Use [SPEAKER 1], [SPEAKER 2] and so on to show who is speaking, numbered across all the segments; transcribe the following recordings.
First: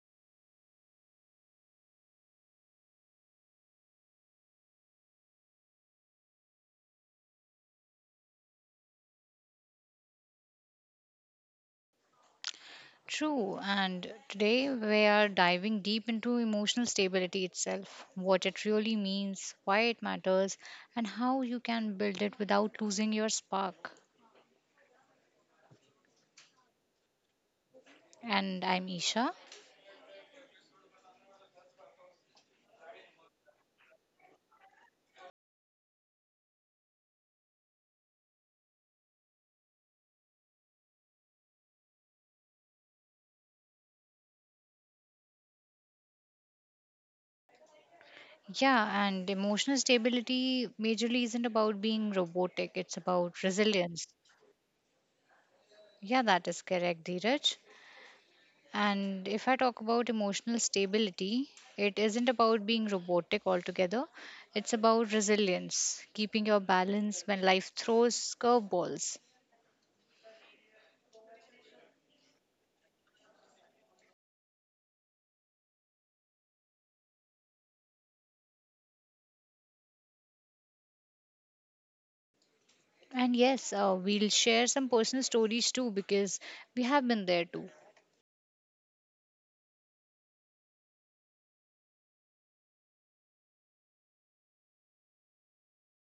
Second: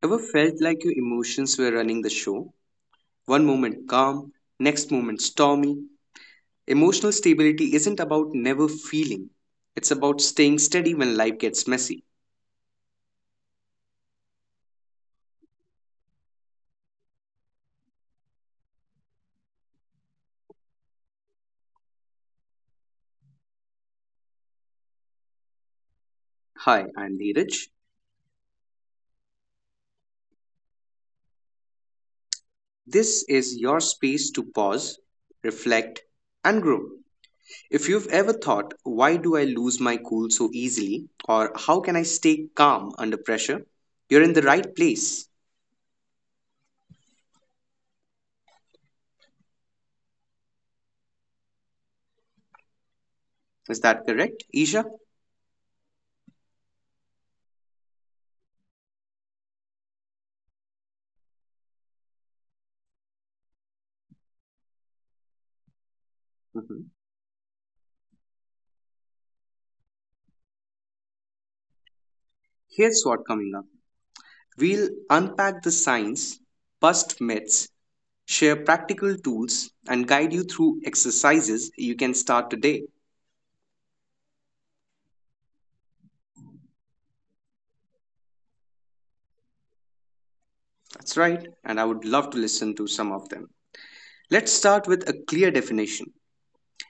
[SPEAKER 1] Ever felt like your emotions were running the show? One moment calm, next moment stormy. Emotional stability isn't about never feeling, it's about staying steady when life gets messy.
[SPEAKER 2] True, and today we are diving deep into emotional stability itself, what it really means, why it matters, and how you can build it without losing your spark.
[SPEAKER 1] Hi, I'm Neeraj.
[SPEAKER 2] And I'm Isha.
[SPEAKER 1] This is your space to pause, reflect, and grow. If you've ever thought, why do I lose my cool so easily, or how can I stay calm under pressure, you're in the right place.
[SPEAKER 2] Yeah, and emotional stability majorly isn't about being robotic, it's about
[SPEAKER 1] Is
[SPEAKER 2] resilience.
[SPEAKER 1] that correct, Isha?
[SPEAKER 2] Yeah, that is correct, Dheeraj. And if I talk about emotional stability, it isn't about being robotic altogether. It's about resilience, keeping
[SPEAKER 1] Mhm.
[SPEAKER 2] your balance when life throws curveballs.
[SPEAKER 1] Here's what coming up. We'll unpack the science, bust myths, share practical tools, and guide you through exercises you can start today.
[SPEAKER 2] And yes, we'll share some personal stories too because we have been there too.
[SPEAKER 1] That's right, and I would love to listen to some of them. Let's start with a clear definition.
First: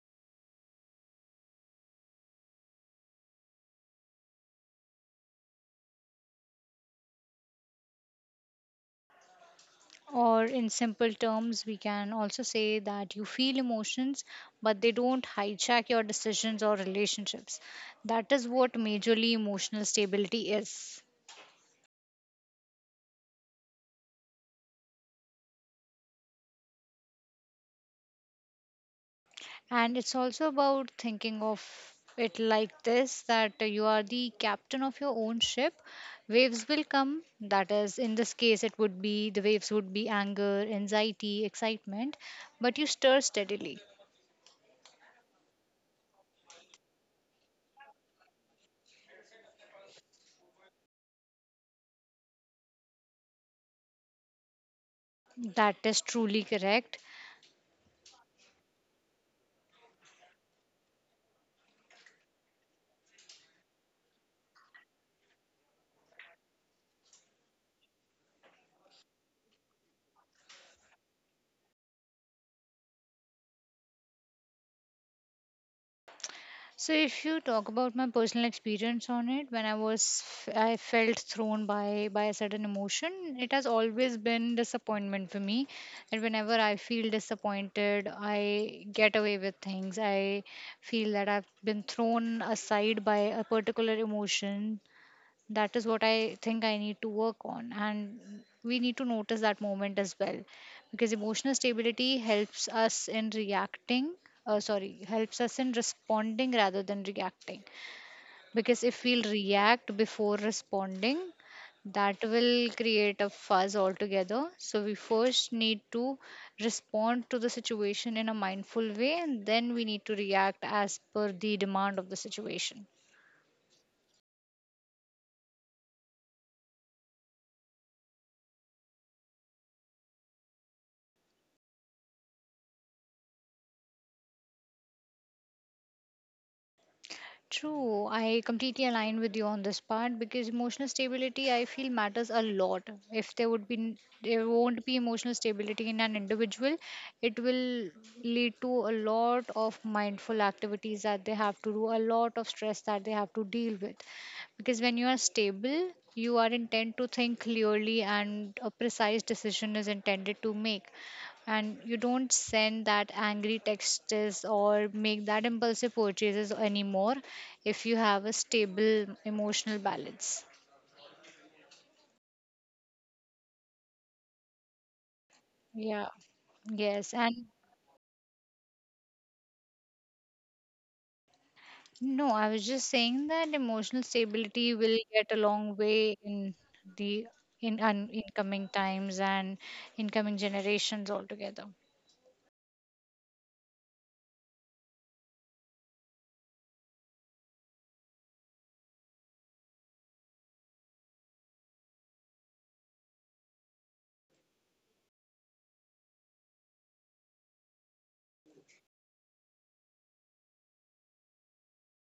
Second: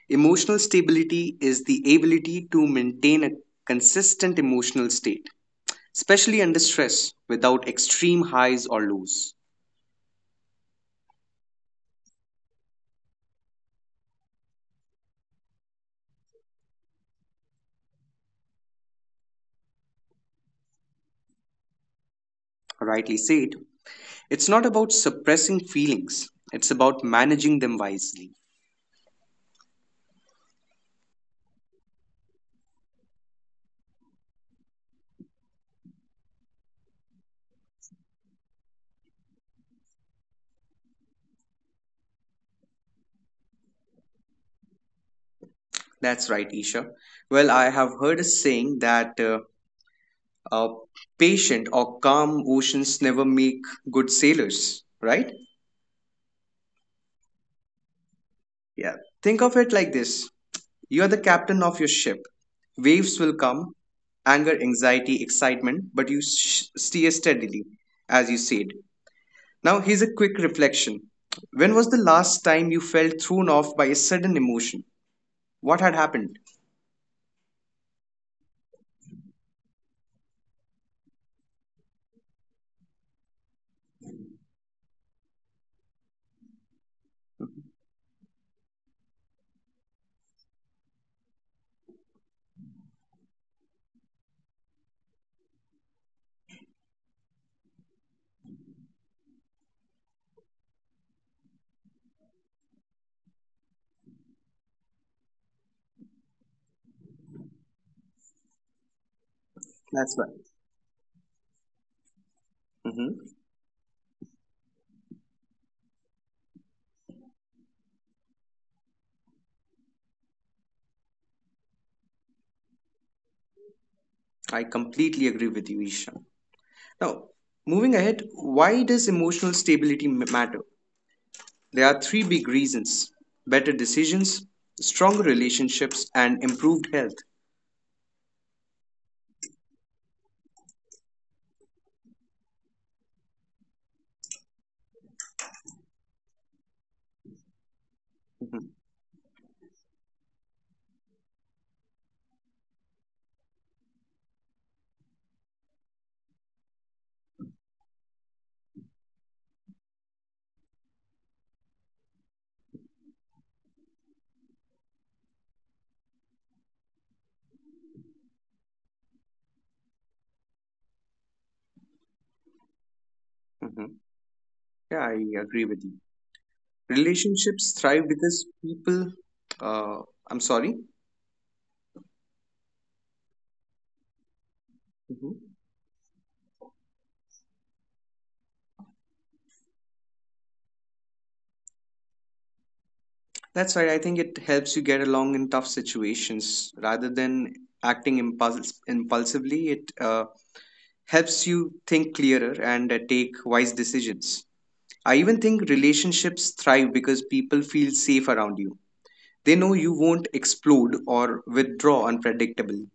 [SPEAKER 1] Emotional stability is the ability to maintain a consistent emotional state, especially under stress, without extreme highs or lows.
[SPEAKER 2] Or in simple terms, we can also say that you feel emotions, but they don't hijack your decisions or relationships. That is what majorly emotional stability is.
[SPEAKER 1] Rightly said, it's not about suppressing feelings, it's about managing them wisely.
[SPEAKER 2] And it's also about thinking of it like this that you are the captain of your own ship. Waves will come. That is, in this case, it would be the waves would be anger, anxiety, excitement, but you stir steadily.
[SPEAKER 1] That's right, Isha. Well, I have heard a saying that uh, patient or calm oceans never make good sailors, right?
[SPEAKER 2] That is truly correct.
[SPEAKER 1] Yeah. Think of it like this. You're the captain of your ship. Waves will come, anger, anxiety, excitement, but you steer steadily, as you said. Now, here's a quick reflection. When was the last time you felt thrown off by a sudden emotion? What had happened?
[SPEAKER 2] So if you talk about my personal experience on it, when I was I felt thrown by a certain emotion. It has always been disappointment for me. And whenever I feel disappointed, I get away with things. I feel that I've been thrown aside by a particular emotion. That is what I think I need to work on, and we need to notice that moment as well, because emotional stability helps us in responding rather than reacting. Because if we'll
[SPEAKER 1] That's right.
[SPEAKER 2] react before responding, that
[SPEAKER 1] Hmm.
[SPEAKER 2] will create a fuzz altogether. So we first need to respond to the situation in a mindful way, and then we need to react as per the demand of the situation.
[SPEAKER 1] I completely agree with you, Isha. Now, moving ahead, why does emotional stability matter? There are three big reasons: better decisions, stronger relationships, and improved health.
[SPEAKER 2] True, I completely align with you on this part because emotional stability, I feel, matters a lot. If there would be n- There won't be emotional stability in an individual. It will lead to a lot of mindful activities that they have to do, a lot of stress that they have to deal with. Because when you are stable, you are intent to think clearly and a precise decision is intended to make, and you don't send that angry texts or make that impulsive purchases anymore if you have a stable emotional balance.
[SPEAKER 1] Mhm. Yeah, I agree with you.
[SPEAKER 2] Yeah.
[SPEAKER 1] Relationships
[SPEAKER 2] Yes,
[SPEAKER 1] thrive
[SPEAKER 2] and
[SPEAKER 1] because people, uh, I'm sorry.
[SPEAKER 2] no, I was just saying that emotional
[SPEAKER 1] Mhm.
[SPEAKER 2] stability will get a long way in the incoming times and incoming generations altogether.
[SPEAKER 1] That's right. I think it helps you get along in tough situations rather than acting impulsively. It helps you think clearer and take wise decisions. I even think relationships thrive because people feel safe around you. They know you won't explode or withdraw unpredictably.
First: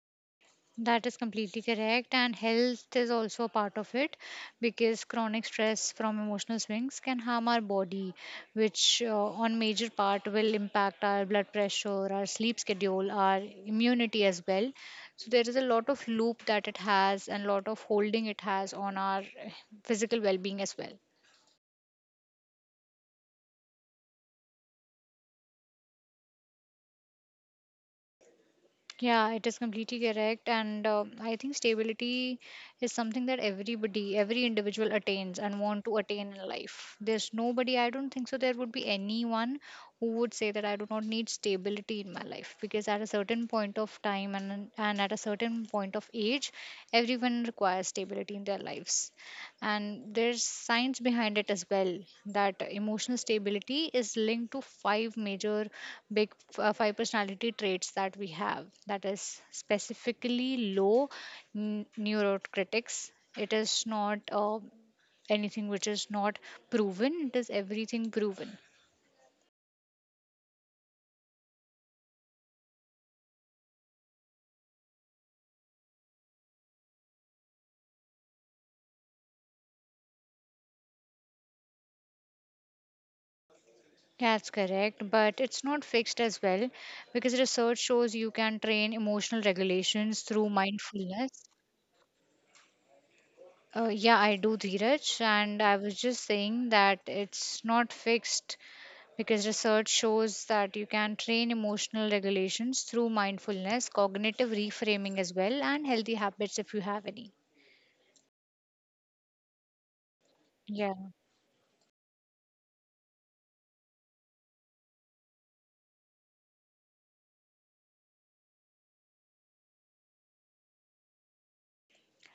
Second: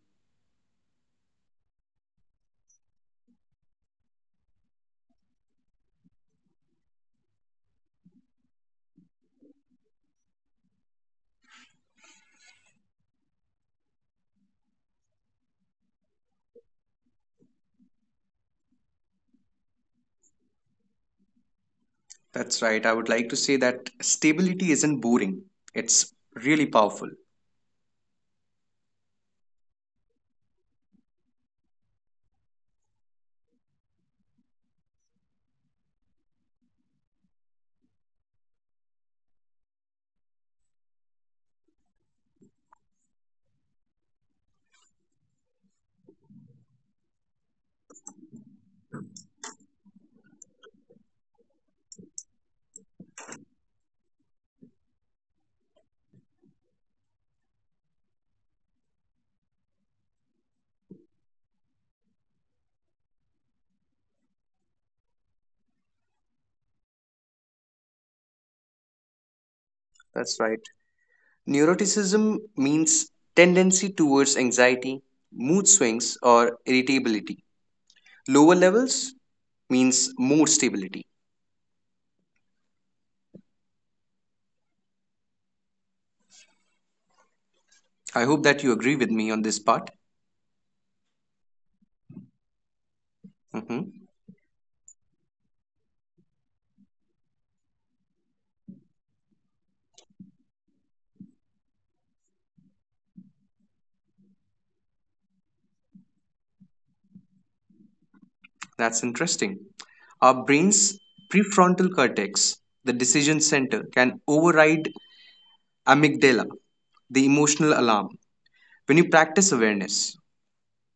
[SPEAKER 2] That is completely correct. And health is also a part of it because chronic stress from emotional swings can harm our body, which on major part will impact our blood pressure, our sleep schedule, our immunity as well. So there is a lot of loop that it has and lot of holding it has on our physical well-being as well.
[SPEAKER 1] That's right. I would like to say that stability isn't boring, it's really powerful.
[SPEAKER 2] Yeah, it is completely correct. And I think stability is something that everybody, every individual attains and want to attain in life. There's nobody, I don't think so, there would be anyone who would say that I do not need stability in my life, because at a certain point of time and at a certain point of age, everyone requires stability in their lives. And there's science behind it as well, that emotional stability is linked to five major big five personality traits that we have. That is specifically low neurocritics. It is not anything which is not proven, it is everything proven.
[SPEAKER 1] That's right. Neuroticism means tendency towards anxiety, mood swings, or irritability. Lower levels means more stability.
[SPEAKER 2] That's correct, but it's not fixed as well because research shows you can train emotional
[SPEAKER 1] I hope that
[SPEAKER 2] regulations
[SPEAKER 1] you
[SPEAKER 2] through
[SPEAKER 1] agree with me on this
[SPEAKER 2] mindfulness.
[SPEAKER 1] part.
[SPEAKER 2] Yeah, I do, Dheeraj,
[SPEAKER 1] Mhm.
[SPEAKER 2] and I was just saying that it's not fixed because research shows that you can train emotional regulations through mindfulness, cognitive reframing as well, and healthy habits if you have any.
[SPEAKER 1] That's
[SPEAKER 2] Yeah.
[SPEAKER 1] interesting. Our brain's prefrontal cortex, the decision center, can override amygdala, the emotional alarm. When you practice awareness,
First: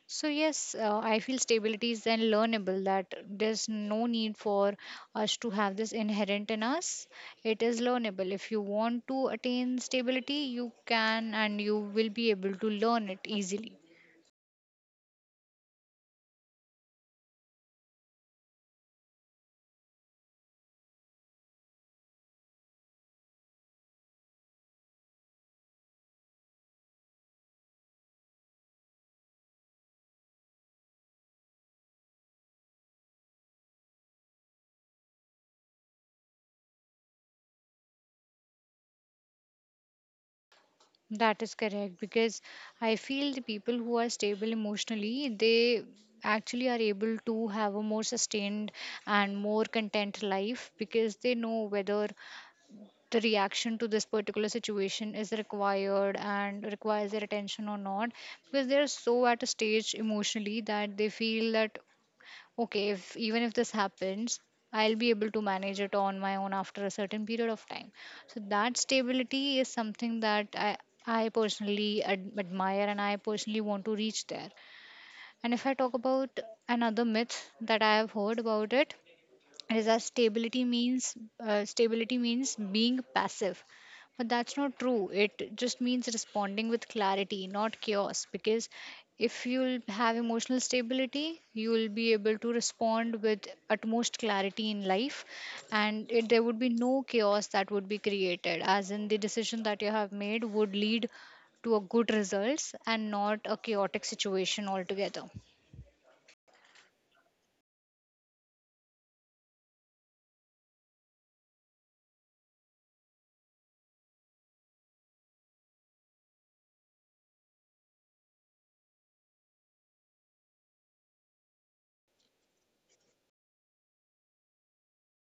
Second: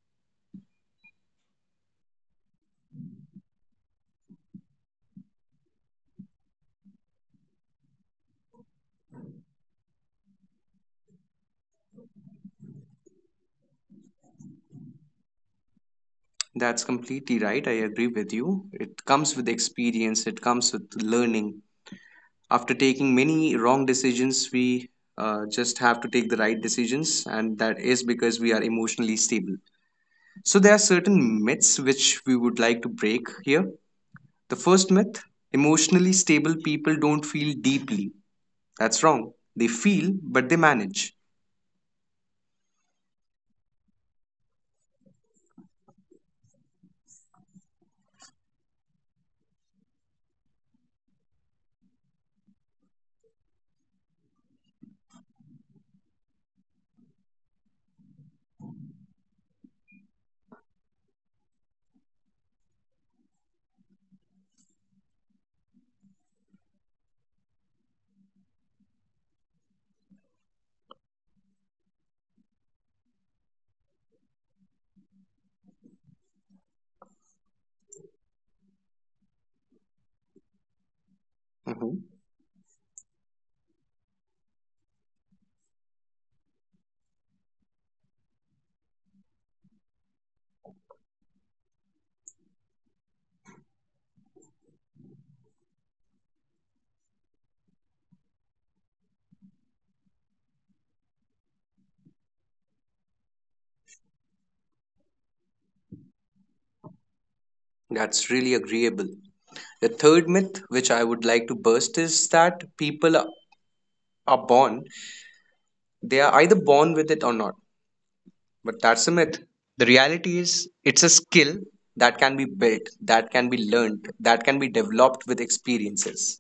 [SPEAKER 2] So yes, I feel stability is then learnable, that there's no need for us to have this inherent in us. It is learnable. If you want to attain stability, you can, and you will be able to learn it easily.
[SPEAKER 1] that's completely right. I agree with you. It comes with experience, it comes with learning, after taking many wrong decisions, we just have to take the right decisions, and that is because we are emotionally stable. So, there are certain myths which we would like to break here. The first myth: emotionally stable people don't feel deeply. That's wrong. They feel, but they manage.
[SPEAKER 2] That is correct, because I feel the people who are stable emotionally, they actually are able to have a more sustained and more content life, because they know whether the reaction to this particular situation is required and requires their attention or not, because they are so at a stage emotionally that they feel that, okay, if even if this happens, I'll be able to manage it on my own after a certain period of time. So that stability is something that I personally admire, and I personally want to reach there. And if I talk about another myth that I have heard about it, Reza, stability
[SPEAKER 1] Mhm.
[SPEAKER 2] means uh, stability means being passive, but that's not true. It just means responding with clarity, not chaos. Because if you'll have emotional stability, you'll be able to respond with utmost clarity in life, and there would be no chaos that would be created. As in, the decision that you have made would lead to a good results and not a chaotic situation altogether.
[SPEAKER 1] That's really agreeable. The third myth, which I would like to burst, is that people are born, they are either born with it or not. But that's a myth. The reality is, it's a skill that can be built, that can be learned, that can be developed with experiences.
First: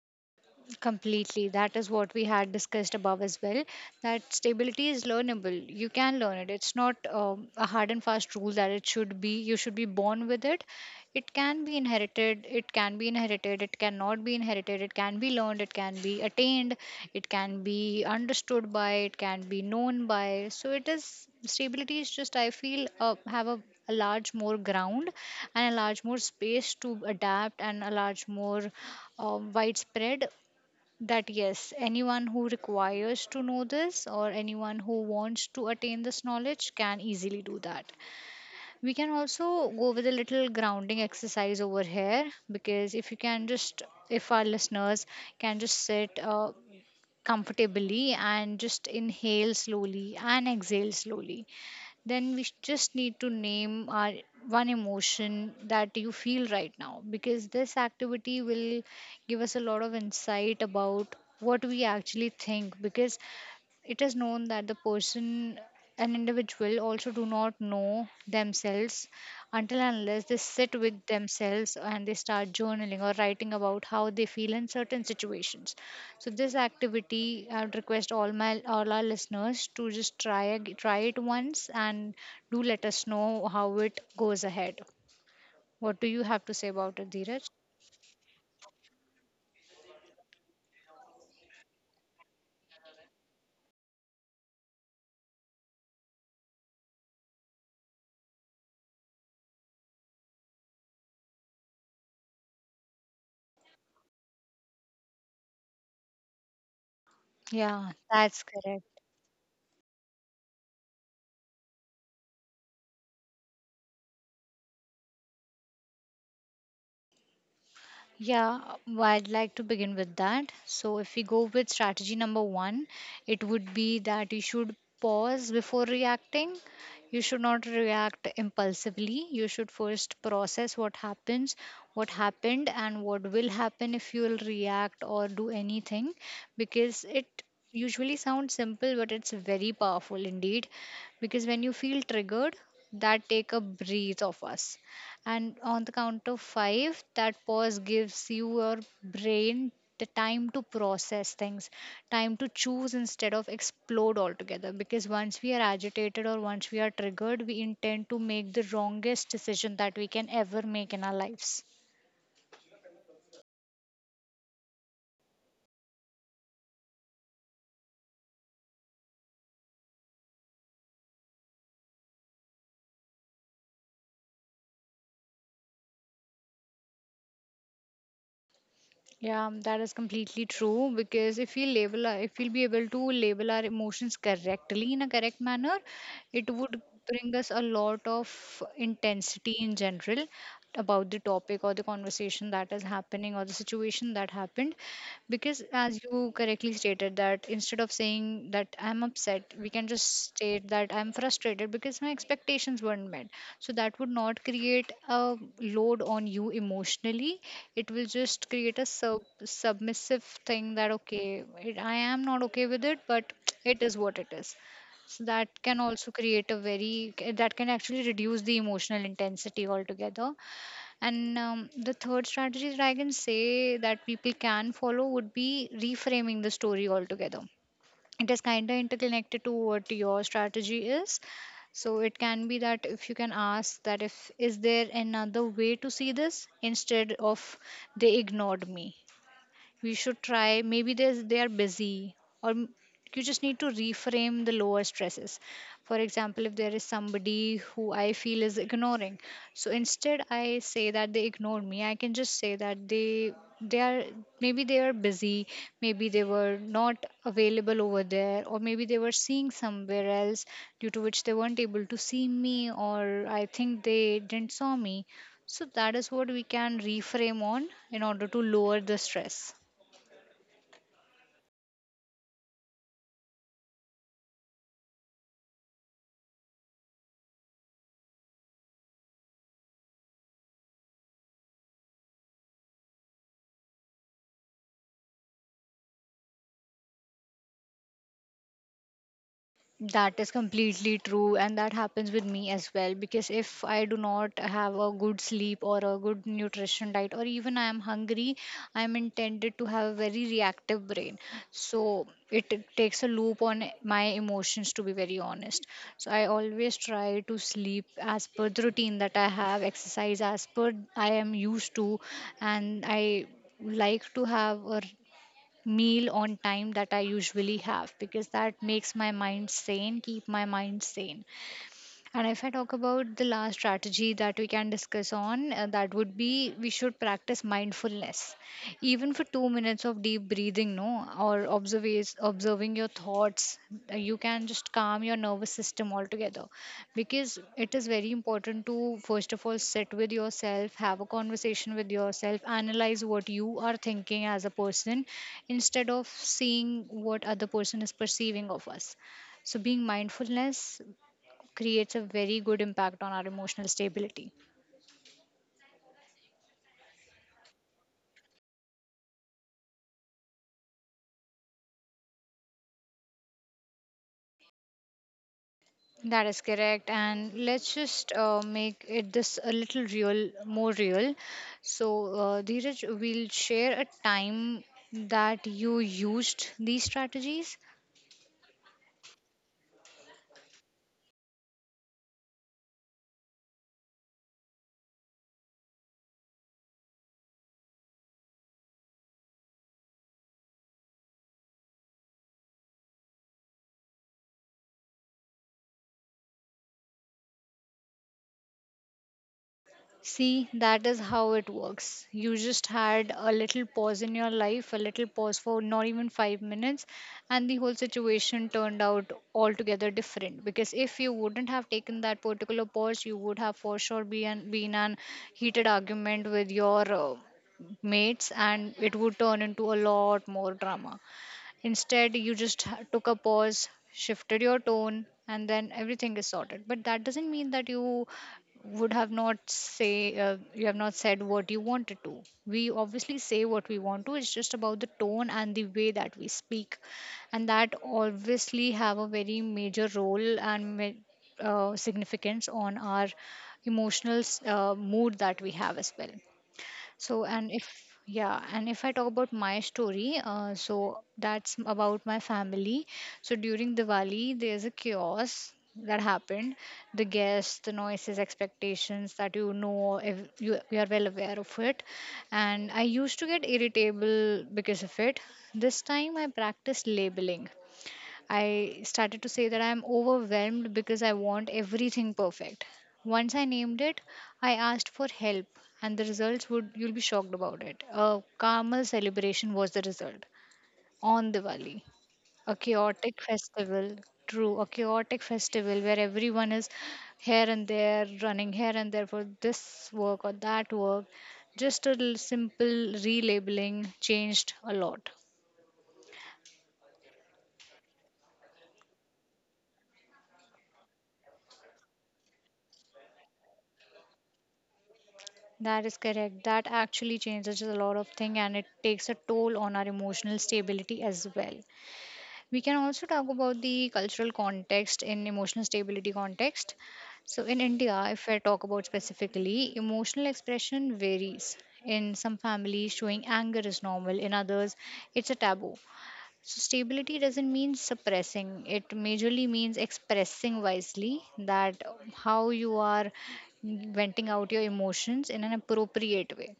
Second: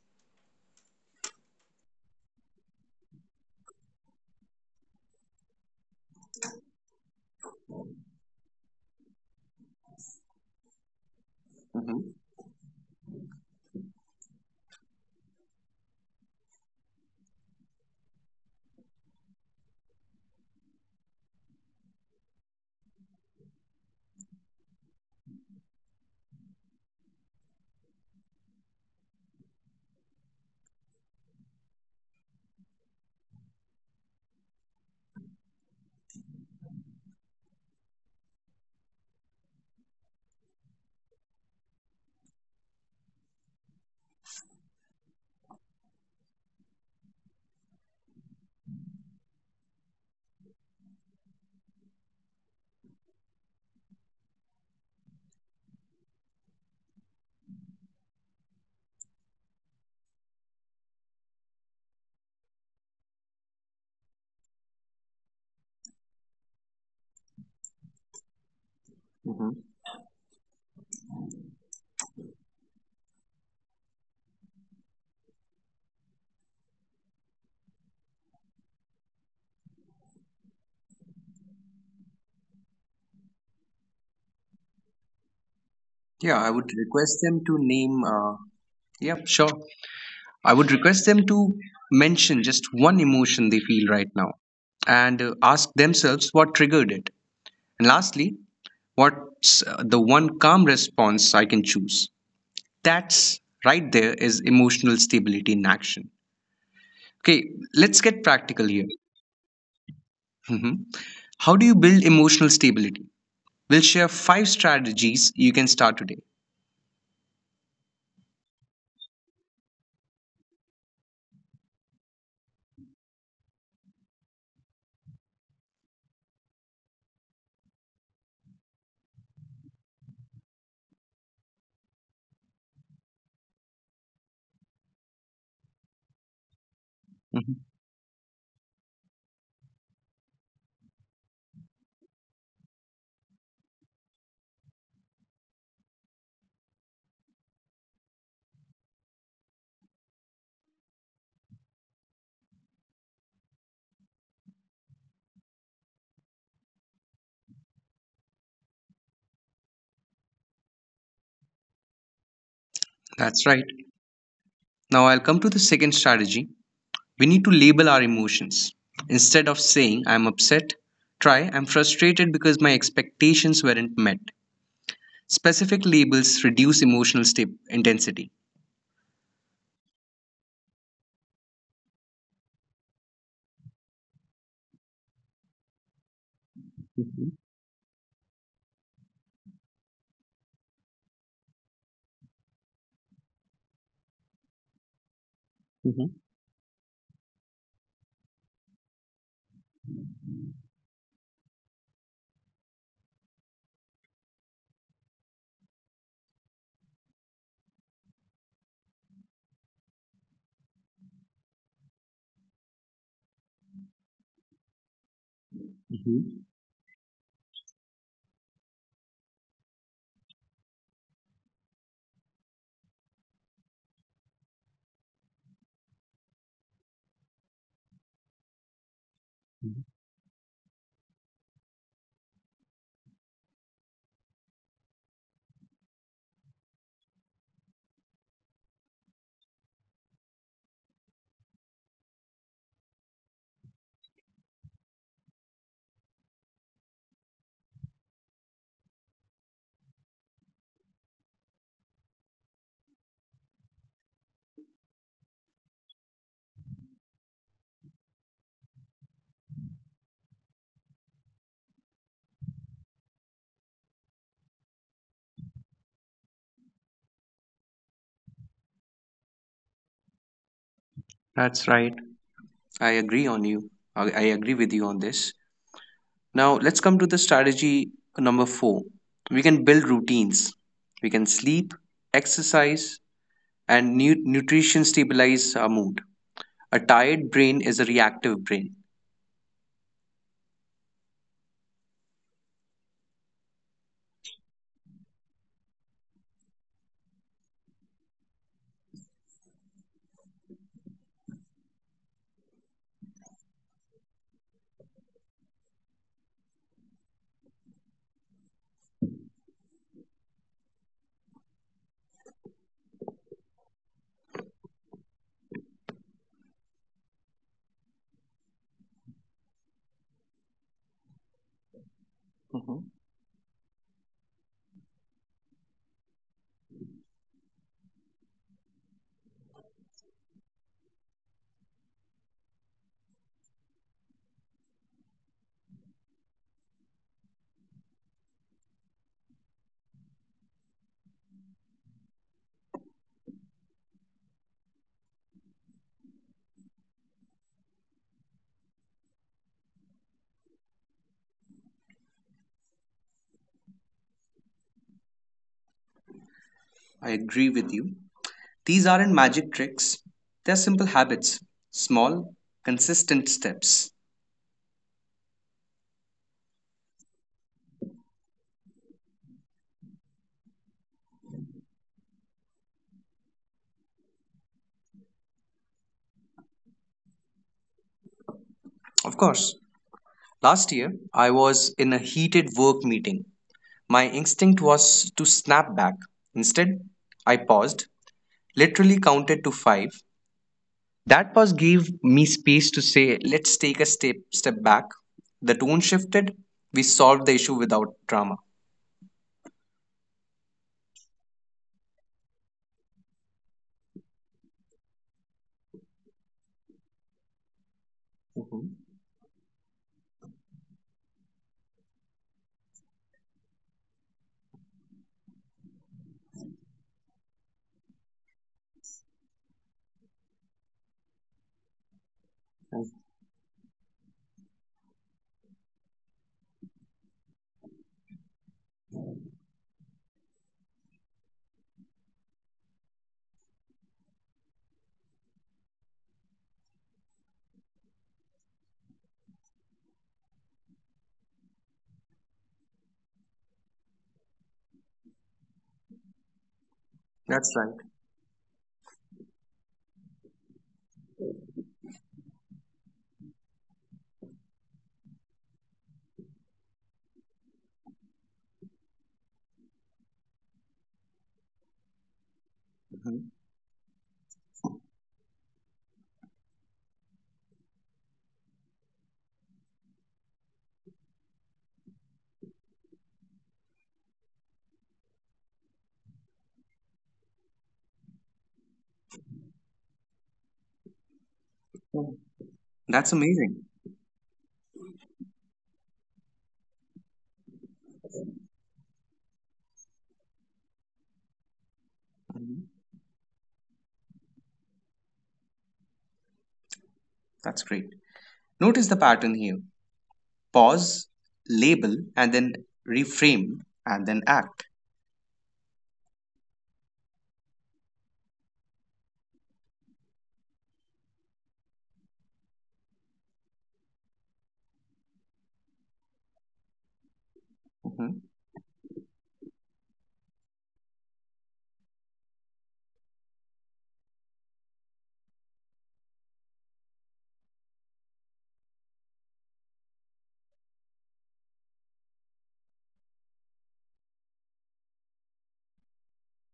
[SPEAKER 2] Completely. That is what we had discussed above as well. That stability is learnable. You can learn it. It's not a hard and fast rule that it should be, you should be born with it. It can be
[SPEAKER 1] Hmm.
[SPEAKER 2] inherited. It can be inherited. It cannot be inherited. It can be learned. It can be attained. It can be understood by. It can be known by. So it is, stability is just, I feel, have a large more ground and a large more space to adapt and a large more widespread, that yes, anyone who requires to know this or anyone who wants to attain this knowledge can easily do that. We can also go with a little grounding exercise over here. Because if our listeners can just sit comfortably and just inhale slowly and exhale slowly, then we just need to name our one emotion that you feel right now, because this activity will give us a lot of insight about what we actually think, because it is known that the person an individual also do not know themselves until and unless they
[SPEAKER 1] Hmm.
[SPEAKER 2] sit with themselves and they start journaling or writing about how they feel in certain situations. So this activity, I would request all our listeners to just try try it once and do let us know how it goes ahead. What do you have to say about it,
[SPEAKER 1] Yeah, I
[SPEAKER 2] Dheeraj?
[SPEAKER 1] would request them to name. Yeah, sure. I would request them to mention just one emotion they feel right now and ask themselves what triggered it. And lastly, what's the one calm response I can choose? That's right, there is emotional stability in action.
[SPEAKER 2] Yeah,
[SPEAKER 1] Okay,
[SPEAKER 2] that's
[SPEAKER 1] let's
[SPEAKER 2] correct.
[SPEAKER 1] get practical here. Mhm. How do you build emotional stability? We'll share five strategies you can start today.
[SPEAKER 2] Yeah, well, I'd like to begin with that. So, if we go with strategy number one, it would be that you should pause before reacting. You should not react impulsively. You should first process what happens, what happened, and what will happen if you will react or do anything, because it
[SPEAKER 1] Mhm.
[SPEAKER 2] usually sounds simple, but it's very powerful indeed. Because when you feel triggered, that take a breath of us and on the count of 5, that pause gives your brain the time to process things, time to choose instead of explode altogether, because once we are agitated or once we are triggered, we intend to make the wrongest decision that we can ever make in our lives.
[SPEAKER 1] That's right. Now I'll come to the second strategy. We need to label our emotions. Instead of saying I'm upset, try I'm frustrated because my expectations weren't met. Specific labels reduce emotional intensity.
[SPEAKER 2] Yeah, that is completely true, because if we label, if we'll be able to label our emotions correctly in a correct manner, it would
[SPEAKER 1] Mhm,
[SPEAKER 2] bring us a lot of intensity in general about the topic or the conversation that is happening or the situation that happened. Because as
[SPEAKER 1] mhm,
[SPEAKER 2] you correctly stated, that instead of saying that I'm upset, we can just state that I'm frustrated because my expectations weren't met. So that would not create a load on you emotionally. It will just create a submissive thing that, okay, it, I am not okay with it, but it is what it is. So that can also
[SPEAKER 1] mhm.
[SPEAKER 2] create a very, that can actually reduce the emotional intensity altogether. And the third strategy that I can say that people can follow would be reframing the story altogether. It is kind of interconnected to what your strategy is. So it can be that if you can ask that, if is there another way to see this, instead of they ignored me, we should try maybe there's they are busy, or m- you just need to reframe the lower stresses. For example, if there is somebody who I feel is ignoring, so instead I say that they ignored me, I can just say that they are maybe they are busy, maybe they were not available over there, or maybe they were seeing somewhere else, due to which they weren't able to see me, or I think they didn't saw me. So that is what we can reframe on in order to lower the stress.
[SPEAKER 1] That's right. I agree on you. I agree with you on this. Now, let's come to the strategy number four. We can build routines. We can sleep, exercise, and nutrition stabilize our mood. A tired brain is a reactive brain.
[SPEAKER 2] That is completely true, and that happens with me as well. Because if I do not have a good sleep or a good nutrition diet, or even I am hungry, I am intended to have a very reactive brain. So it takes a loop on my emotions, to be very honest. So I always try to sleep as per the routine that I have, exercise as per I am used to, and I like to have a meal on time that I usually have because that makes my mind sane, keep my mind sane. And if I talk
[SPEAKER 1] Mhm.
[SPEAKER 2] about the last strategy that we can discuss on, that would be we should practice mindfulness, even for 2 minutes of deep breathing, no, or observe observing your thoughts. You can just calm your nervous system altogether, because it is very important to first of all sit with yourself, have a conversation with yourself, analyze what you are thinking as a person, instead of seeing what other person is perceiving of us, so being mindfulness creates a very good impact on our emotional stability.
[SPEAKER 1] I agree with you. These aren't magic tricks, they're simple habits, small, consistent steps.
[SPEAKER 2] That is correct. And let's just make it this a little real, more real. So, Dheeraj, we'll share a time that you used these strategies.
[SPEAKER 1] Of course, last year I was in a heated work meeting. My instinct was to snap back. Instead, I paused, literally counted to five. That pause gave me space to say, let's take a step back. The tone shifted. We solved the issue without drama.
[SPEAKER 2] See, that is how it works. You just had a little pause in your life, a little pause for not even 5 minutes, and the whole situation turned out altogether different. Because if you wouldn't have taken that particular pause, you would have for sure been an heated argument with your mates, and it would turn into a lot more drama. Instead, you just took a pause, shifted your tone, and then everything is sorted. But that doesn't mean that you have not said what you wanted to. We obviously say what we want to. It's just about the tone and the way that we speak, and that obviously have a very major role and significance on our emotional mood that we have as well. So
[SPEAKER 1] That's
[SPEAKER 2] and if
[SPEAKER 1] right.
[SPEAKER 2] Yeah, and if I talk about my story, so that's about my family. So during Diwali, there's a chaos that happened, the guests, the noises, expectations that you know if you are well aware of it. And I used to
[SPEAKER 1] Mhm.
[SPEAKER 2] get irritable because of it. This time I practiced labeling. I started to say that I'm overwhelmed because I want everything perfect. Once I named it, I asked for help, and the results, would you'll be shocked about it. A Karmal celebration was the result on Diwali, a chaotic
[SPEAKER 1] That's amazing.
[SPEAKER 2] festival. True, a chaotic festival where everyone is here and there, running here and there for this work or that work. Just a
[SPEAKER 1] Mhm.
[SPEAKER 2] simple relabeling changed a lot.
[SPEAKER 1] That's great. Notice the pattern here. Pause, label, and then reframe, and then act.
[SPEAKER 2] That is correct. That actually changes a lot of things and it takes a toll on our emotional stability as well. We can also talk about the cultural context in emotional stability context. So in India, if
[SPEAKER 1] Mhm.
[SPEAKER 2] I talk about specifically, emotional expression varies. In some families, showing anger is normal. In others, it's a taboo. So stability doesn't mean suppressing. It majorly means expressing wisely that how you are venting out your emotions in an appropriate way.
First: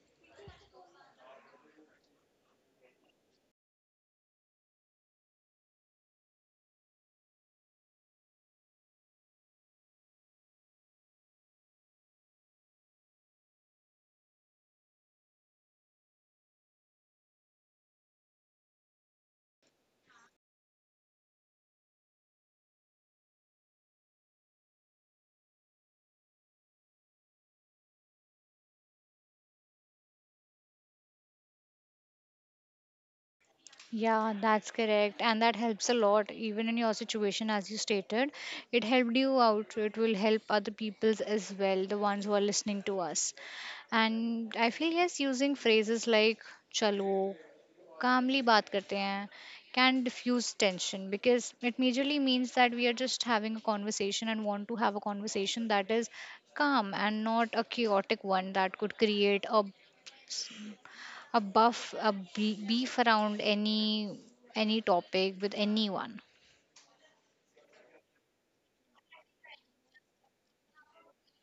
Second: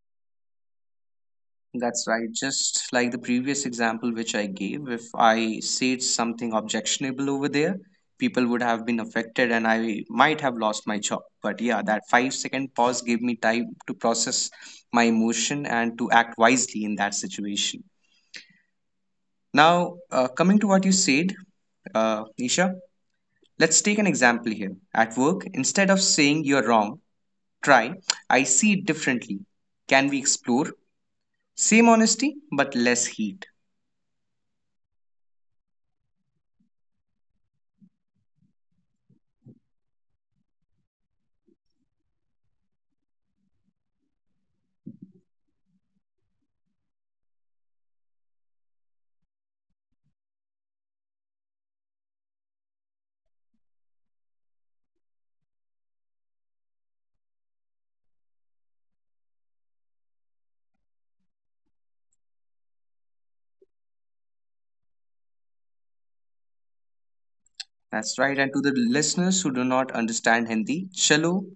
[SPEAKER 1] That's right. Just like the previous example which I gave, if I said something objectionable over there, people would have been affected and I might have lost my job. But yeah, that 5-second pause gave me time to process my emotion and to act wisely in that situation. Now, coming to what you said, Nisha, let's take an example here. At work, instead of saying you're wrong, try, I see it differently. Can we explore? Same honesty, but less heat.
[SPEAKER 2] Yeah, that's correct. And that helps a lot, even in your situation, as you stated. It helped you out. It will help other people's as well, the ones who are listening to us. And I feel yes, using phrases like chalo, calmly baat karte hain can diffuse tension because it majorly means that we are just having a conversation and want to have a conversation that is calm and not a chaotic one that could create a beef around any topic with anyone.
[SPEAKER 1] That's right. And to the listeners who do not understand Hindi, chalo,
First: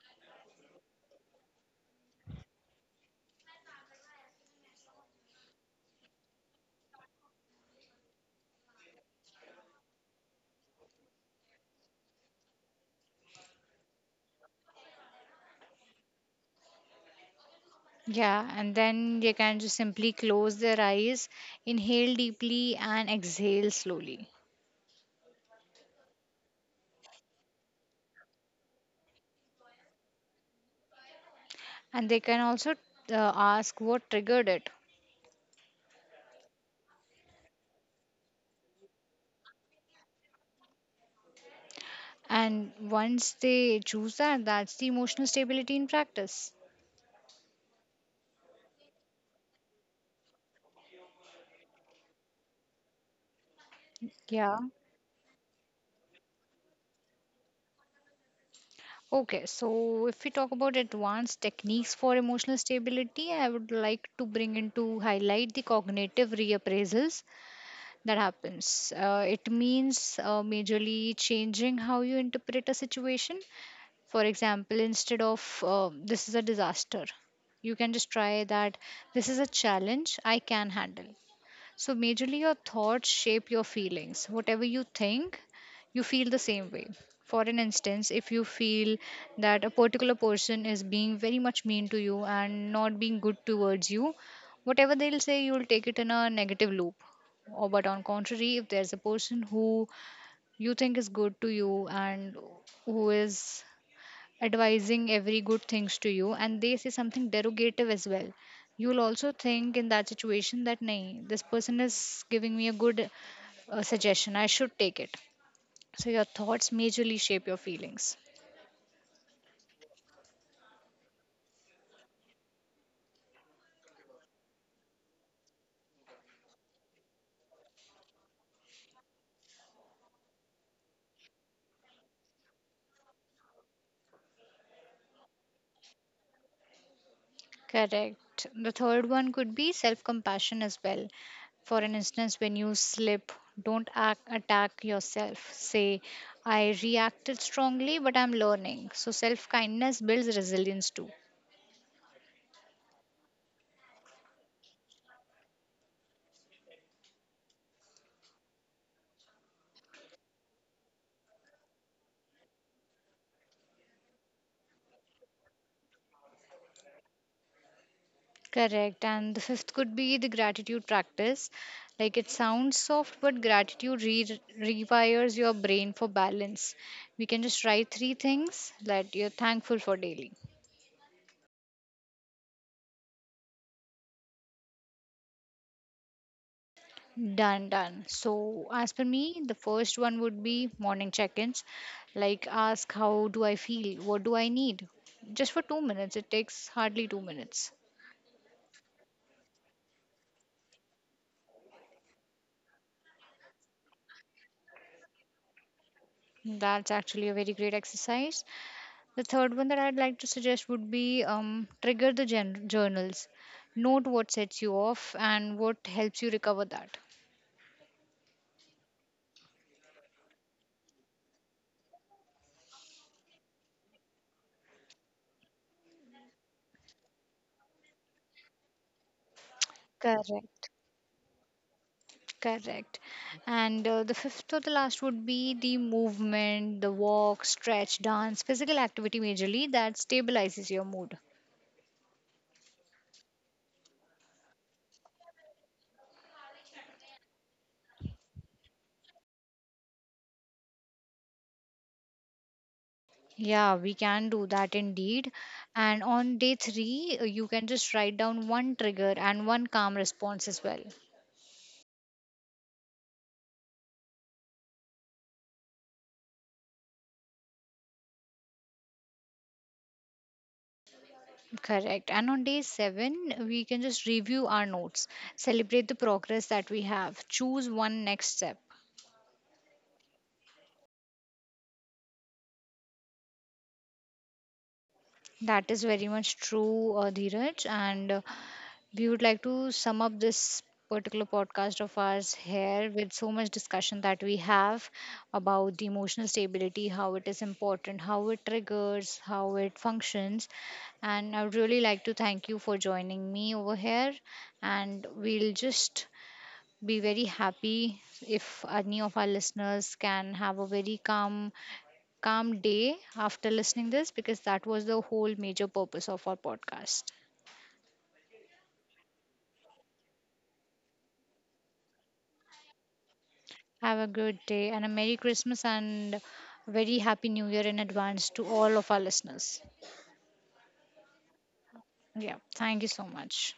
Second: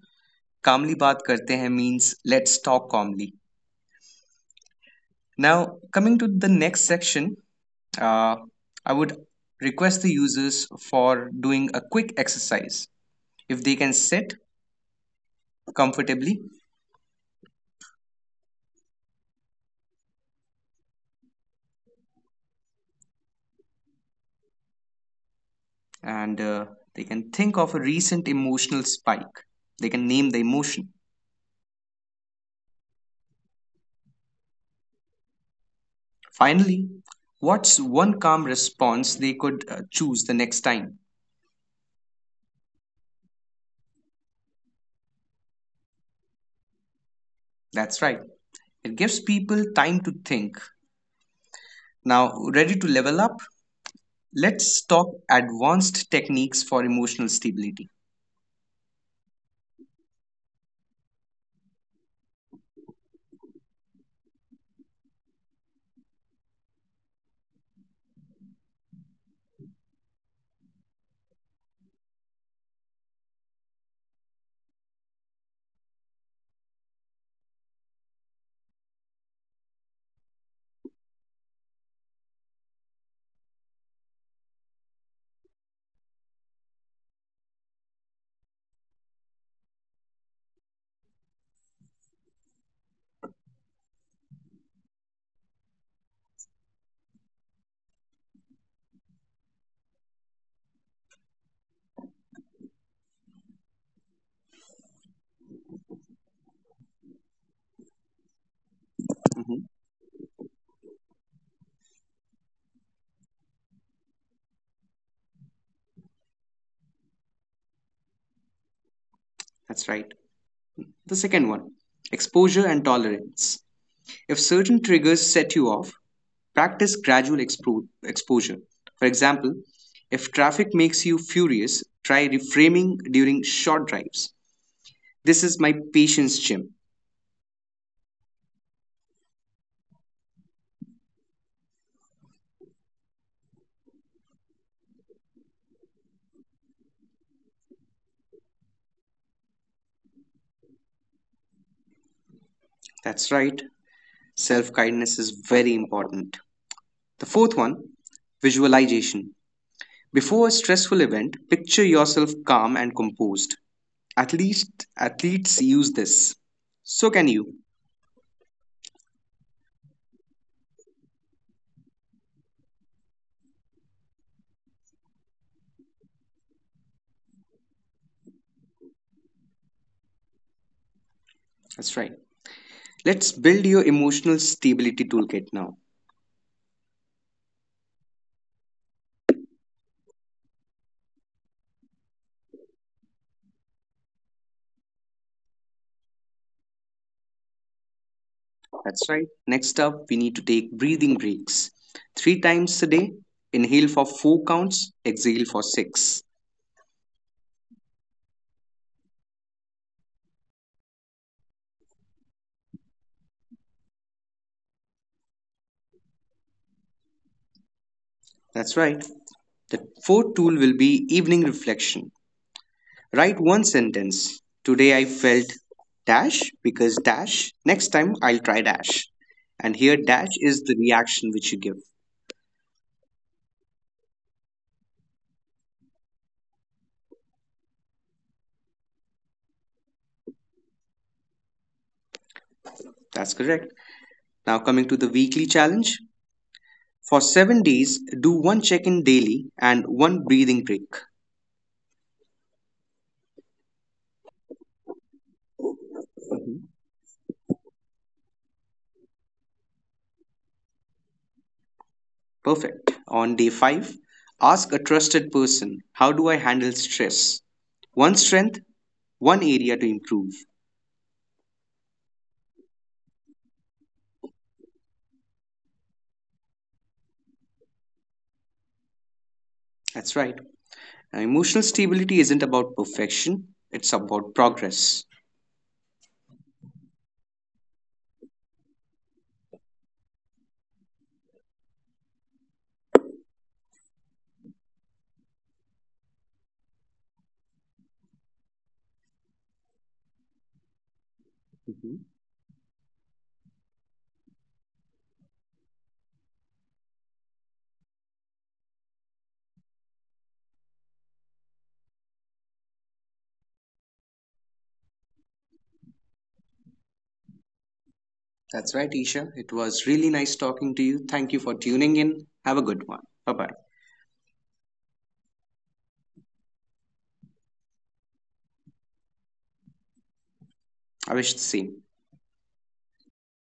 [SPEAKER 1] calmly baat karte hain means let's talk calmly. Now, coming to the next section, uh, I would request the users for doing a quick exercise. If they can sit comfortably
[SPEAKER 2] Yeah, and then they can just simply close their eyes, inhale deeply, and exhale slowly.
[SPEAKER 1] and they can think of a recent emotional spike, they can name the emotion.
[SPEAKER 2] And they can also ask what triggered it.
[SPEAKER 1] Finally, what's one calm response they could choose the next time?
[SPEAKER 2] And once they choose that, that's the emotional stability in practice.
[SPEAKER 1] That's right. It gives people time to think. Now, ready to level up?
[SPEAKER 2] Yeah.
[SPEAKER 1] Let's talk advanced techniques for emotional stability.
[SPEAKER 2] Okay, so if we talk about advanced techniques for emotional stability, I would like to bring into highlight the cognitive reappraisals that happens. It means majorly changing how you interpret a situation. For example, instead of this is a disaster, you can just try that this is a challenge I can handle. So, majorly, your thoughts shape your feelings. Whatever you think, you feel the same way. For an instance, if you feel that a particular person is being very much mean to you and not being good towards you, whatever they'll say, you'll take it in a negative loop. Or, but on contrary, if there's a person who you think is good to you and who is advising every good things to you and they say something derogative as well, you'll also
[SPEAKER 1] Mhm.
[SPEAKER 2] think in that situation that nahi, this person is giving me a good suggestion, I should take it. So your thoughts majorly shape your feelings.
[SPEAKER 1] That's right. The second one: exposure and tolerance. If certain triggers set you off, practice gradual exposure. For example, if traffic makes you furious, try reframing during short drives. This is my patience gym.
[SPEAKER 2] Correct, the third one could be self compassion as well. For an instance, when you slip, don't attack yourself, say I reacted strongly but I'm learning. So self kindness builds resilience too.
[SPEAKER 1] That's right. Self kindness is very important. The fourth one: visualization. Before a stressful event, picture yourself calm and composed. At least athletes use this. So can you.
[SPEAKER 2] Correct. And the fifth could be the gratitude practice. Like, it sounds soft, but gratitude rewires your brain for balance. We can just write three things that you're thankful for daily.
[SPEAKER 1] That's right. Let's build your emotional stability toolkit now.
[SPEAKER 2] Done, done. So, as per me, the first one would be morning check ins. Like, ask, how do I feel? What do I need? Just for 2 minutes. It takes hardly 2 minutes.
[SPEAKER 1] That's right. Next up, we need to take breathing breaks. Three times a day, inhale for four counts, exhale for six.
[SPEAKER 2] That's actually a very great exercise. The third one that I'd like to suggest would be trigger the journals. Note what sets you off and what helps you recover that.
[SPEAKER 1] That's right. The fourth tool will be evening reflection. Write one sentence. Today I felt dash because dash. Next time I'll try dash. And here dash
[SPEAKER 2] Correct.
[SPEAKER 1] is the reaction which you give.
[SPEAKER 2] Correct. And the fifth or the last would be the movement, the walk, stretch, dance, physical activity majorly that stabilizes your mood.
[SPEAKER 1] That's correct. Now coming to the weekly challenge. For 7 days, do one check-in daily and one breathing break.
[SPEAKER 2] Yeah, we can do that indeed. And on day three, you can just write down one trigger and one calm response as well.
[SPEAKER 1] Perfect. On day 5, ask a trusted person, how do I handle stress? One strength, one area to improve.
[SPEAKER 2] Correct. And on day seven, we can just review our notes, celebrate the progress that we have, choose one next step.
[SPEAKER 1] That's right. Now, emotional stability isn't about perfection, it's about progress.
[SPEAKER 2] That is very much true, Dheeraj. And we would like to sum up this particular podcast of ours here with so much discussion that we have about the emotional stability, how it is important, how it triggers, how it functions. And I would really
[SPEAKER 1] Mm-hmm.
[SPEAKER 2] like to thank you for joining me over here. And we'll just be very happy if any of our listeners can have a very calm day after listening this, because that was the whole major purpose of our podcast.
[SPEAKER 1] That's right, Isha. It was really nice talking to you. Thank you for tuning in. Have a good one. Bye bye.
[SPEAKER 2] Have a good day and a merry Christmas and very happy new year in advance to all of our listeners.
[SPEAKER 1] I wish the same.
[SPEAKER 2] Yeah, thank you so much.